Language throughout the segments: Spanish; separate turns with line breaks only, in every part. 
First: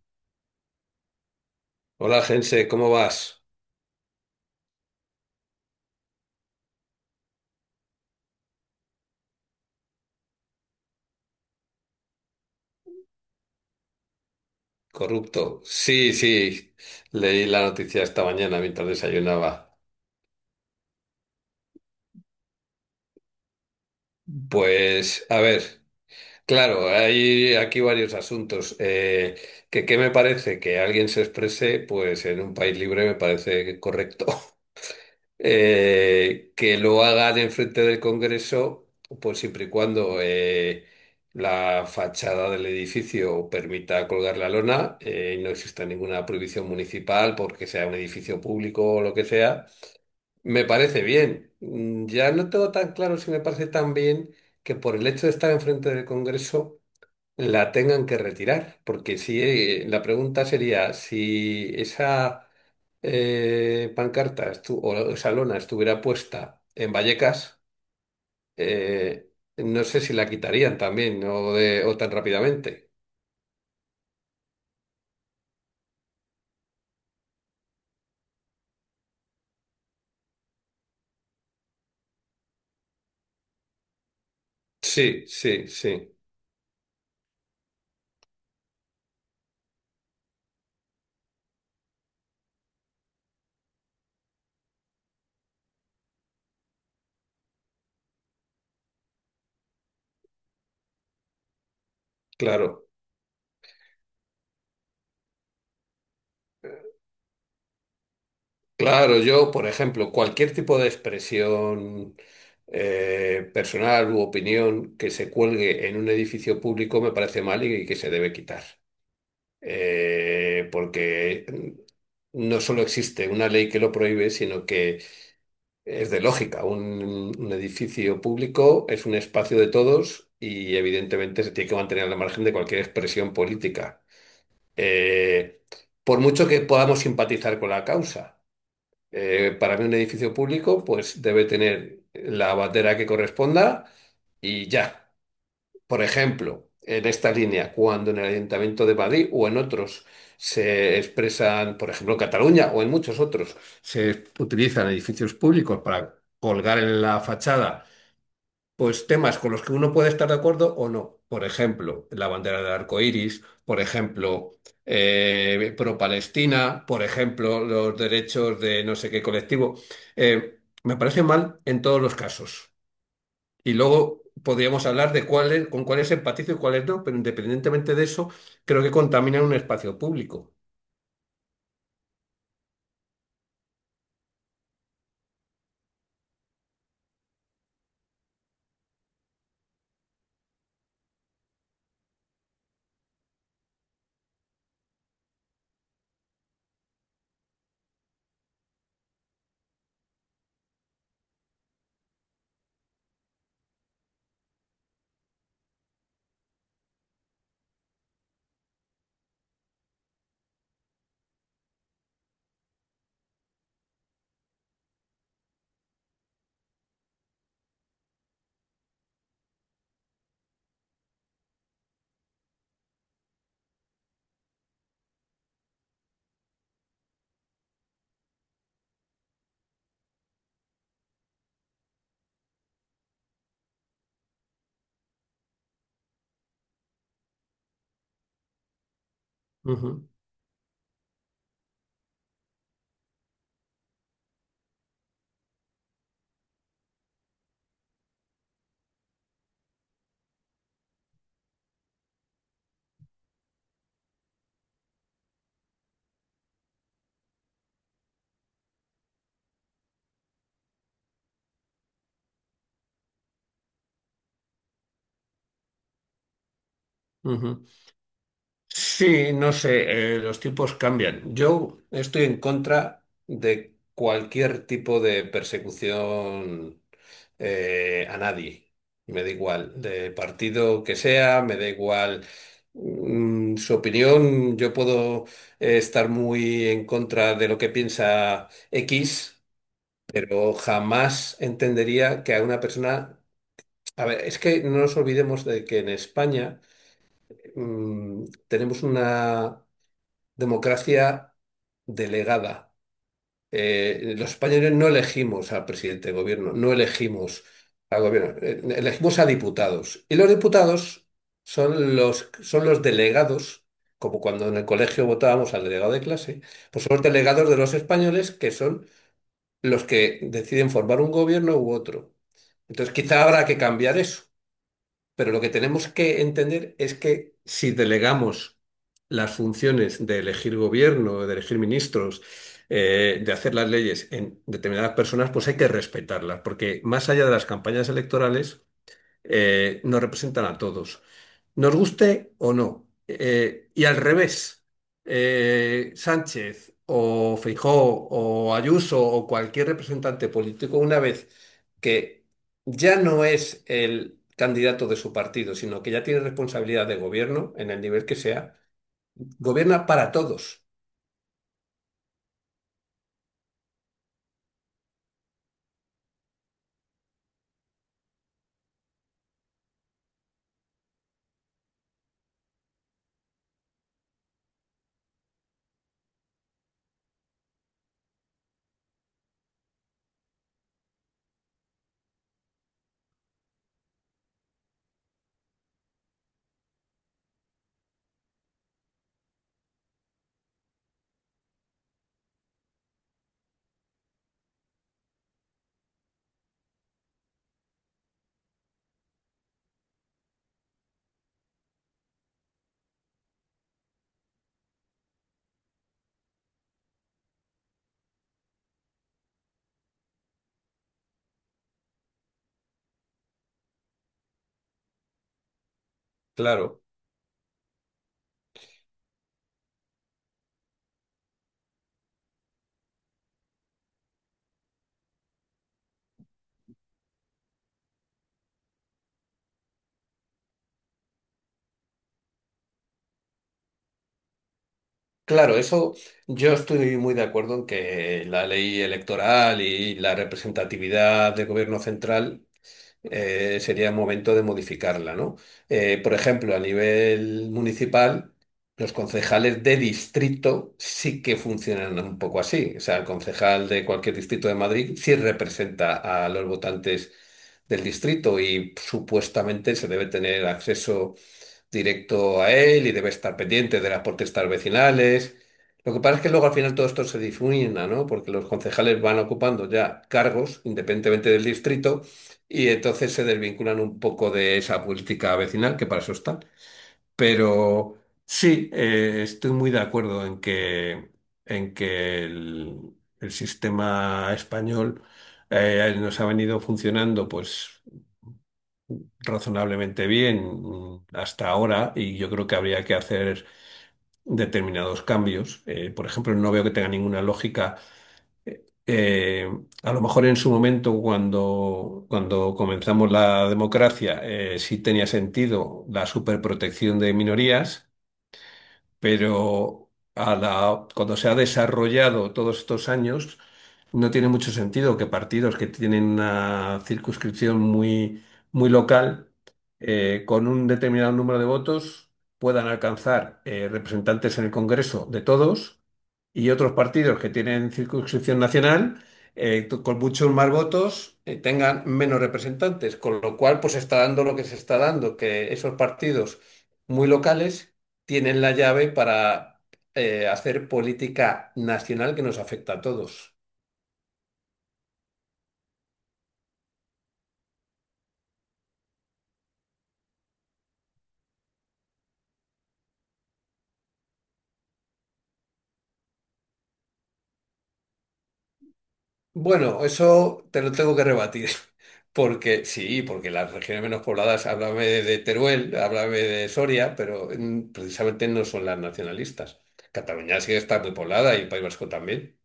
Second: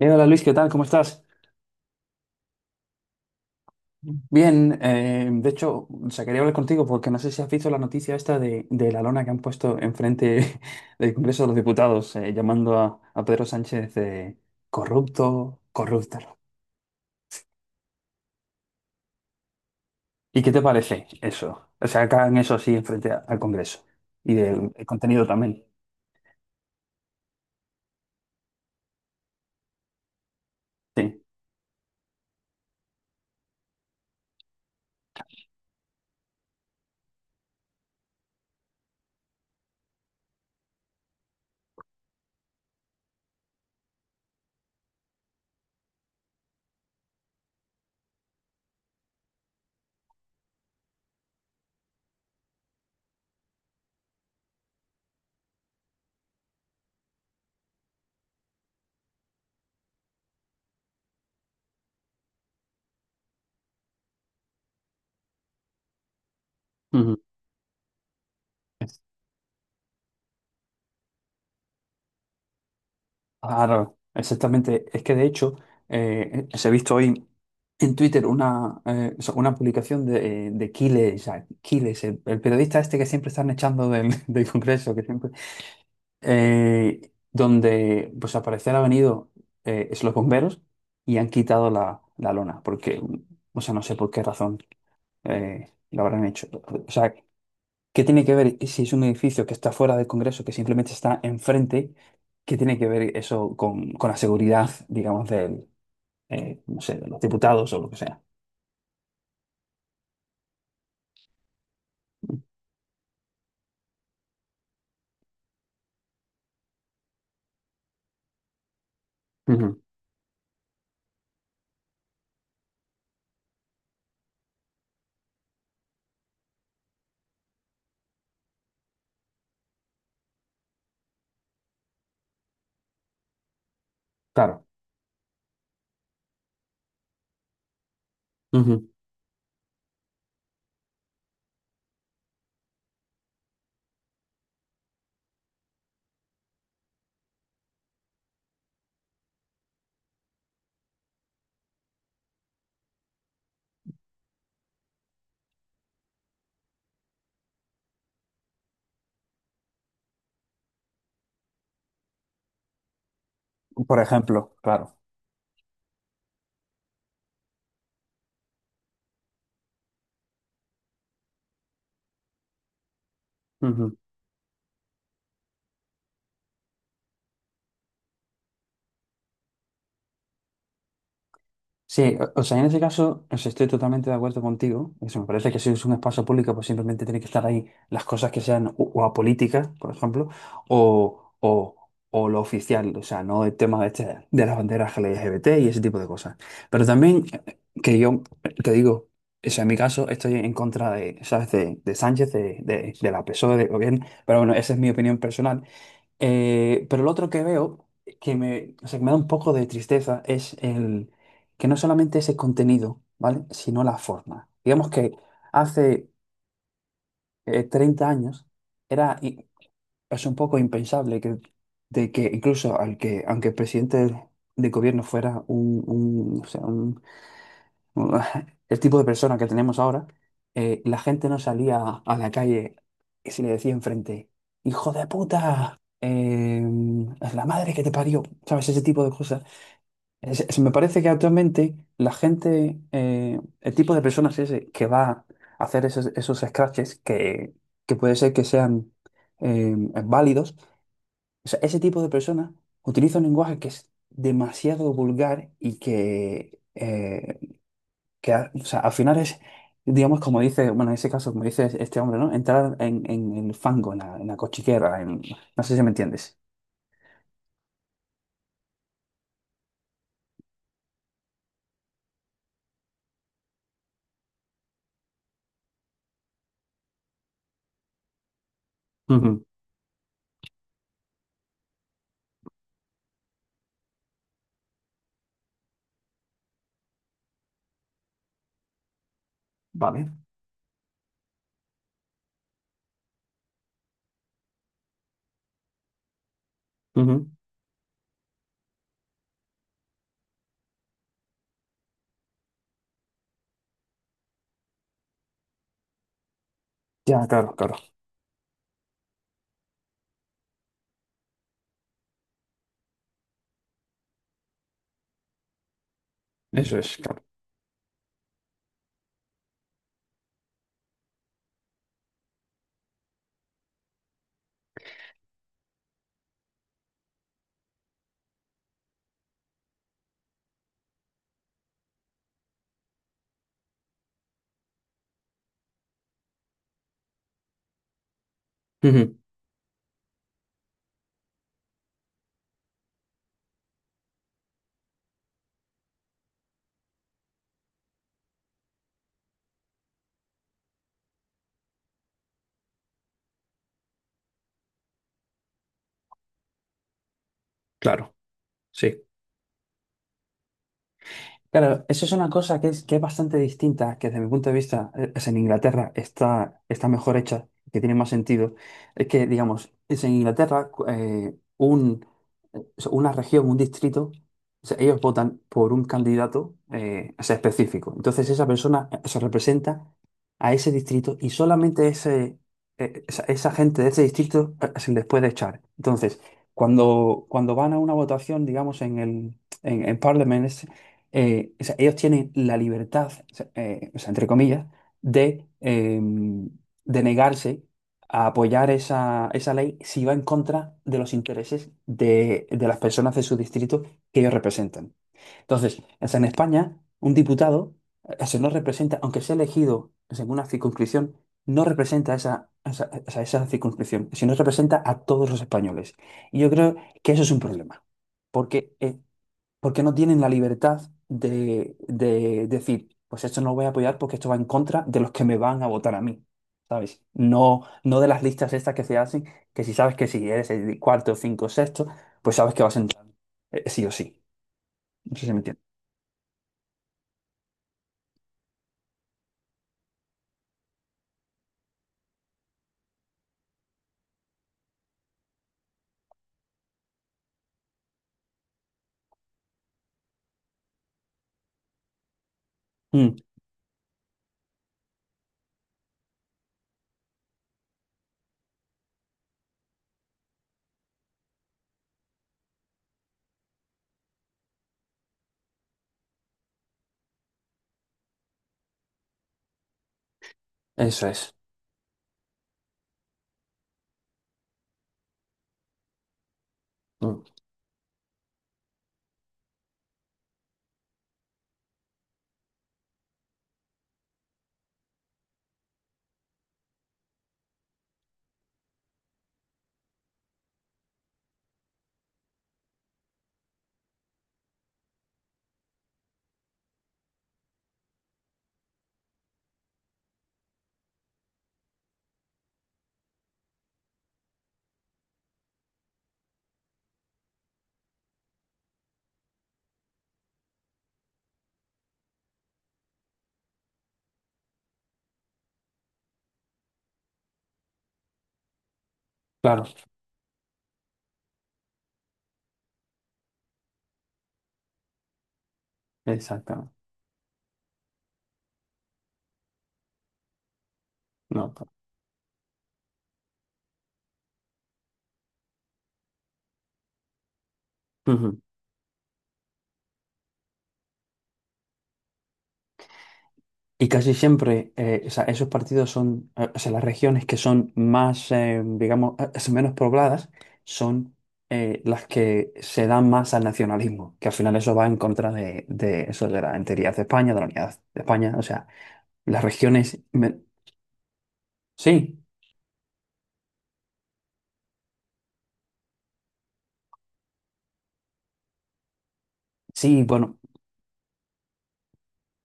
Hola, Luis, ¿qué tal? ¿Cómo estás?
Hola, Gense, ¿cómo vas?
Bien, de hecho, o sea, quería hablar contigo porque no sé si has visto la noticia esta de la lona que han puesto enfrente del Congreso de los Diputados, llamando a Pedro Sánchez de corrupto,
Corrupto. Sí,
corrúptalo.
sí, leí la noticia esta mañana mientras desayunaba.
¿Y qué te parece eso? O sea, que hagan eso así enfrente al Congreso y del el contenido
Pues, a
también.
ver, claro, hay aquí varios asuntos. Que, ¿qué me parece? Que alguien
Sí.
se exprese, pues en un país libre me parece correcto. Que lo hagan enfrente del Congreso, pues siempre y cuando la fachada del edificio permita colgar la lona y no exista ninguna prohibición municipal porque sea un edificio público o lo que sea, me parece bien. Ya no tengo tan claro si me parece tan bien que por el hecho de estar enfrente del Congreso la tengan que retirar, porque si la pregunta sería si esa o esa lona estuviera puesta en
Ujú.
Vallecas, eh, no sé si la quitarían también, ¿no? O tan rápidamente.
Claro, exactamente. Es que de hecho, se ha visto hoy en Twitter una, o sea, una publicación de Quiles, o sea, Quiles, el periodista este que siempre están echando del, del Congreso, que
Sí,
siempre,
sí, sí,
eh, donde pues al parecer ha venido es los bomberos y han quitado la lona, porque, o sea, no sé por qué razón lo habrán hecho. O sea, ¿qué tiene que ver si es un edificio que está fuera del Congreso, que simplemente está enfrente? ¿Qué tiene
claro.
que ver eso con la seguridad, digamos, del, no sé, de los diputados o lo que sea?
Claro, yo, por ejemplo, cualquier tipo de expresión personal u opinión que se cuelgue en un edificio público me parece mal y que se debe quitar.
Ujú.
Porque no solo existe una ley que lo prohíbe, sino que es de lógica, un edificio público es un espacio de todos y evidentemente se tiene que mantener al margen de cualquier expresión política.
Claro.
Eh, por mucho que podamos simpatizar con la causa, para mí un edificio público pues debe tener la bandera que corresponda y ya. Por ejemplo, en esta línea, cuando en el Ayuntamiento de Madrid o en otros se expresan, por ejemplo, en Cataluña o en muchos otros, se utilizan edificios públicos para colgar en la fachada, pues temas con los que uno puede estar de acuerdo o no. Por ejemplo, la bandera del arco iris, por
Ujú. Por
ejemplo,
ejemplo, claro.
pro-Palestina, por ejemplo, los derechos de no sé qué colectivo. Me parece mal en todos los casos. Y
Ujú.
luego podríamos hablar de cuáles, con cuáles empatizo y cuáles no, pero independientemente de eso, creo que contaminan un espacio público.
Sí, o sea, en ese caso, o sea, estoy totalmente de acuerdo contigo. Eso me parece que si es un espacio público, pues simplemente tiene que estar ahí las cosas que sean o apolíticas, por ejemplo, o, o, o lo oficial, o sea, no el tema de, este, de las banderas LGBT y ese tipo de cosas. Pero también que yo te digo, o sea, en mi caso estoy en contra de, ¿sabes? De Sánchez, de la PSOE, de gobierno, pero bueno, esa es mi opinión personal. Pero lo otro que veo, que me, o sea, que me da un poco de tristeza, es el que no solamente es el contenido, ¿vale? Sino la forma. Digamos que hace 30 años era i- es un poco impensable que, de que incluso al que, aunque el presidente de gobierno fuera un o sea un, el tipo de persona que tenemos ahora, la gente no salía a la calle y se le decía enfrente, hijo de puta, es la madre que te parió, ¿sabes? Ese tipo de cosas.
Ujú,
Me parece que actualmente la gente, el tipo de personas ese que va a hacer esos scratches que puede ser que sean eh, válidos, o sea, ese tipo de personas utiliza un lenguaje que es demasiado vulgar y que o sea, al final es, digamos, como dice, bueno, en ese caso, como dice este hombre, ¿no? Entrar en el fango, en la cochiquera, no sé si me entiendes.
ujú. Sí, no sé, los tiempos cambian. Yo estoy en contra de cualquier tipo de persecución a nadie. Me da
Ujú.
igual, de partido que sea, me da igual. Su opinión, yo puedo estar muy en contra de lo que piensa X,
Vale.
pero jamás entendería que a una persona... A ver, es que no nos olvidemos de que en España
Ujú.
tenemos una democracia delegada. Los españoles no elegimos al presidente de gobierno, no
Ya,
elegimos
claro, claro.
al gobierno, elegimos a diputados. Y los diputados son los delegados, como cuando en el colegio votábamos al delegado de clase,
Eso
pues
es,
son los
claro.
delegados de los españoles que son los que deciden formar un gobierno u otro. Entonces, quizá habrá que cambiar eso, pero lo que tenemos que entender es que si delegamos las funciones de elegir gobierno, de elegir ministros, de hacer las leyes en determinadas personas, pues hay que respetarlas, porque más allá de las campañas electorales,
Ujú.
nos representan a todos, nos guste o no. Y al revés, Sánchez o Feijóo o Ayuso o cualquier representante político, una vez que ya no es el candidato de su partido, sino que ya tiene responsabilidad de gobierno en el nivel
Claro,
que sea,
sí.
gobierna para todos,
Claro, eso es una cosa que es bastante distinta, que desde mi punto de vista, es en Inglaterra está, está mejor hecha, que tiene más sentido. Es que, digamos, es en Inglaterra eh, una región, un distrito, o sea, ellos votan por un candidato o sea, específico. Entonces esa persona se representa a ese distrito y solamente ese, esa gente de ese distrito se les puede echar. Entonces, cuando van a una votación, digamos, en Parliament, o sea, ellos tienen la libertad, o sea, entre comillas, de, eh, de negarse a apoyar esa ley si va en contra de los intereses de las personas de su distrito que ellos representan. Entonces, o sea, en España, un diputado, se no representa, aunque sea elegido o sea, en una circunscripción, no representa esa circunscripción, sino representa a todos los españoles. Y yo creo
claro.
que eso es un problema, porque porque no tienen la libertad de decir, pues esto no lo voy a apoyar porque esto va en contra de los que me van a votar a mí, ¿sabes? No de las listas estas que se hacen, que si sabes que si eres el cuarto, cinco, sexto, pues sabes que vas a entrar, sí o sí. No sé si me
Claro,
entiendes.
eso yo estoy muy de acuerdo en que la ley electoral y la representatividad del gobierno central sería momento de modificarla, ¿no? Por ejemplo, a nivel municipal, los concejales de distrito sí que funcionan un poco así. O sea, el
Mm,
concejal de cualquier distrito de Madrid sí representa a los votantes del distrito y supuestamente se debe tener acceso directo a él y debe estar pendiente de las protestas vecinales. Lo que pasa es que luego al final todo esto se difumina, ¿no? Porque los concejales van ocupando ya cargos
eso
independientemente
es.
del distrito y entonces se desvinculan un poco de esa política vecinal, que para eso están.
Mm,
Pero sí, estoy muy de acuerdo en que el sistema español nos ha venido funcionando, pues razonablemente bien hasta ahora y yo creo que habría que hacer determinados cambios. Por ejemplo, no veo que tenga ninguna lógica. eh, a lo mejor en su momento, cuando comenzamos la democracia, sí tenía sentido la superprotección de minorías, pero a la- cuando se ha desarrollado todos estos años, no tiene mucho sentido que partidos que tienen una circunscripción muy local,
claro,
con un determinado número de votos, puedan alcanzar representantes en el Congreso de todos y
exactamente.
otros partidos que tienen circunscripción nacional con muchos más votos,
No,
tengan menos representantes, con lo cual pues está dando lo que se está dando, que esos partidos muy locales
pa-
tienen la llave para hacer política nacional que nos afecta a todos.
Y casi siempre o sea, esos partidos son, o sea, las regiones que son más, digamos, son menos pobladas, son las que se dan más al nacionalismo, que al final eso va en contra de eso de la enteridad de España, de la unidad de España. O sea, las
Bueno,
regiones... me-
eso te lo tengo que rebatir.
Sí,
Porque sí, porque las regiones menos pobladas, háblame de Teruel, háblame de Soria, pero precisamente no son las nacionalistas.
sí, bueno.
Cataluña sí está muy poblada y el País Vasco también.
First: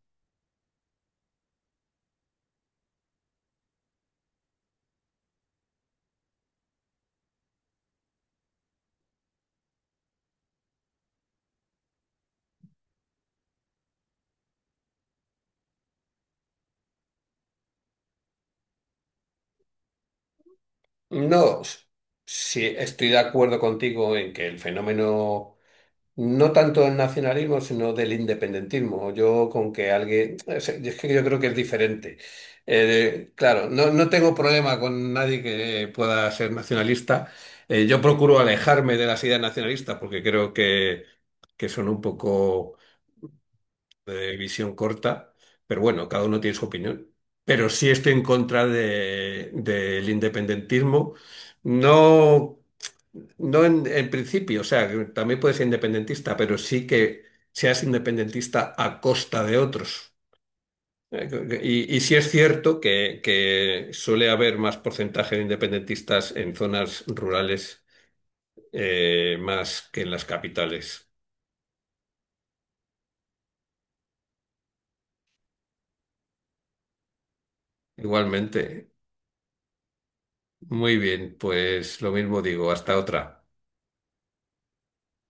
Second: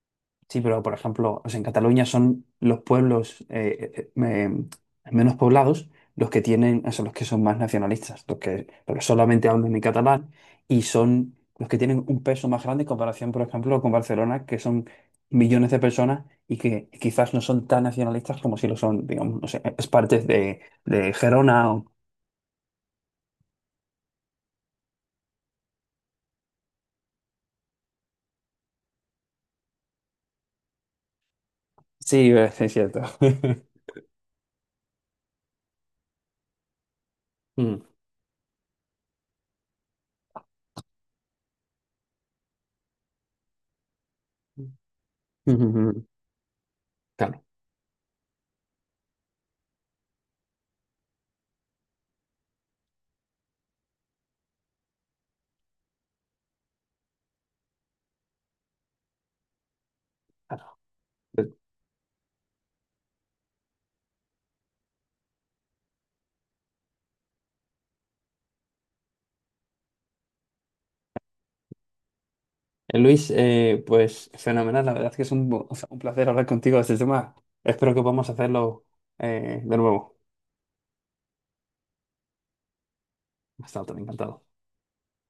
Sí, pero por ejemplo, o sea, en Cataluña son los pueblos menos poblados los que tienen, o sea, los que son más nacionalistas, los que, porque solamente hablan en catalán y son los que tienen un peso más grande en comparación, por ejemplo, con Barcelona, que son millones de personas y que quizás no son tan nacionalistas como si lo son, digamos, no sé, es parte de
No,
Gerona
s-
o...
sí, estoy de acuerdo contigo en que el fenómeno no tanto del nacionalismo, sino del independentismo. Yo con que alguien... es que yo creo que es diferente.
Sí, es cierto.
Claro, no, no tengo problema con nadie que pueda ser nacionalista.
Mm.
Yo procuro alejarme de las ideas nacionalistas porque creo que son un poco de visión corta,
Ujú,
pero
ujú.
bueno, cada uno tiene su opinión.
Claro,
Pero sí estoy en contra de- del independentismo, no, no en principio, o sea, que también puedes ser independentista, pero sí que seas independentista a costa de otros.
claro.
Y sí es cierto que suele haber más porcentaje de independentistas en zonas rurales más que en las capitales.
Luis, pues fenomenal, la verdad es que es un, o sea, un placer hablar contigo de este tema. Espero que podamos hacerlo
Igualmente.
de nuevo.
Muy bien, pues lo mismo digo, hasta otra.
Hasta otro, encantado.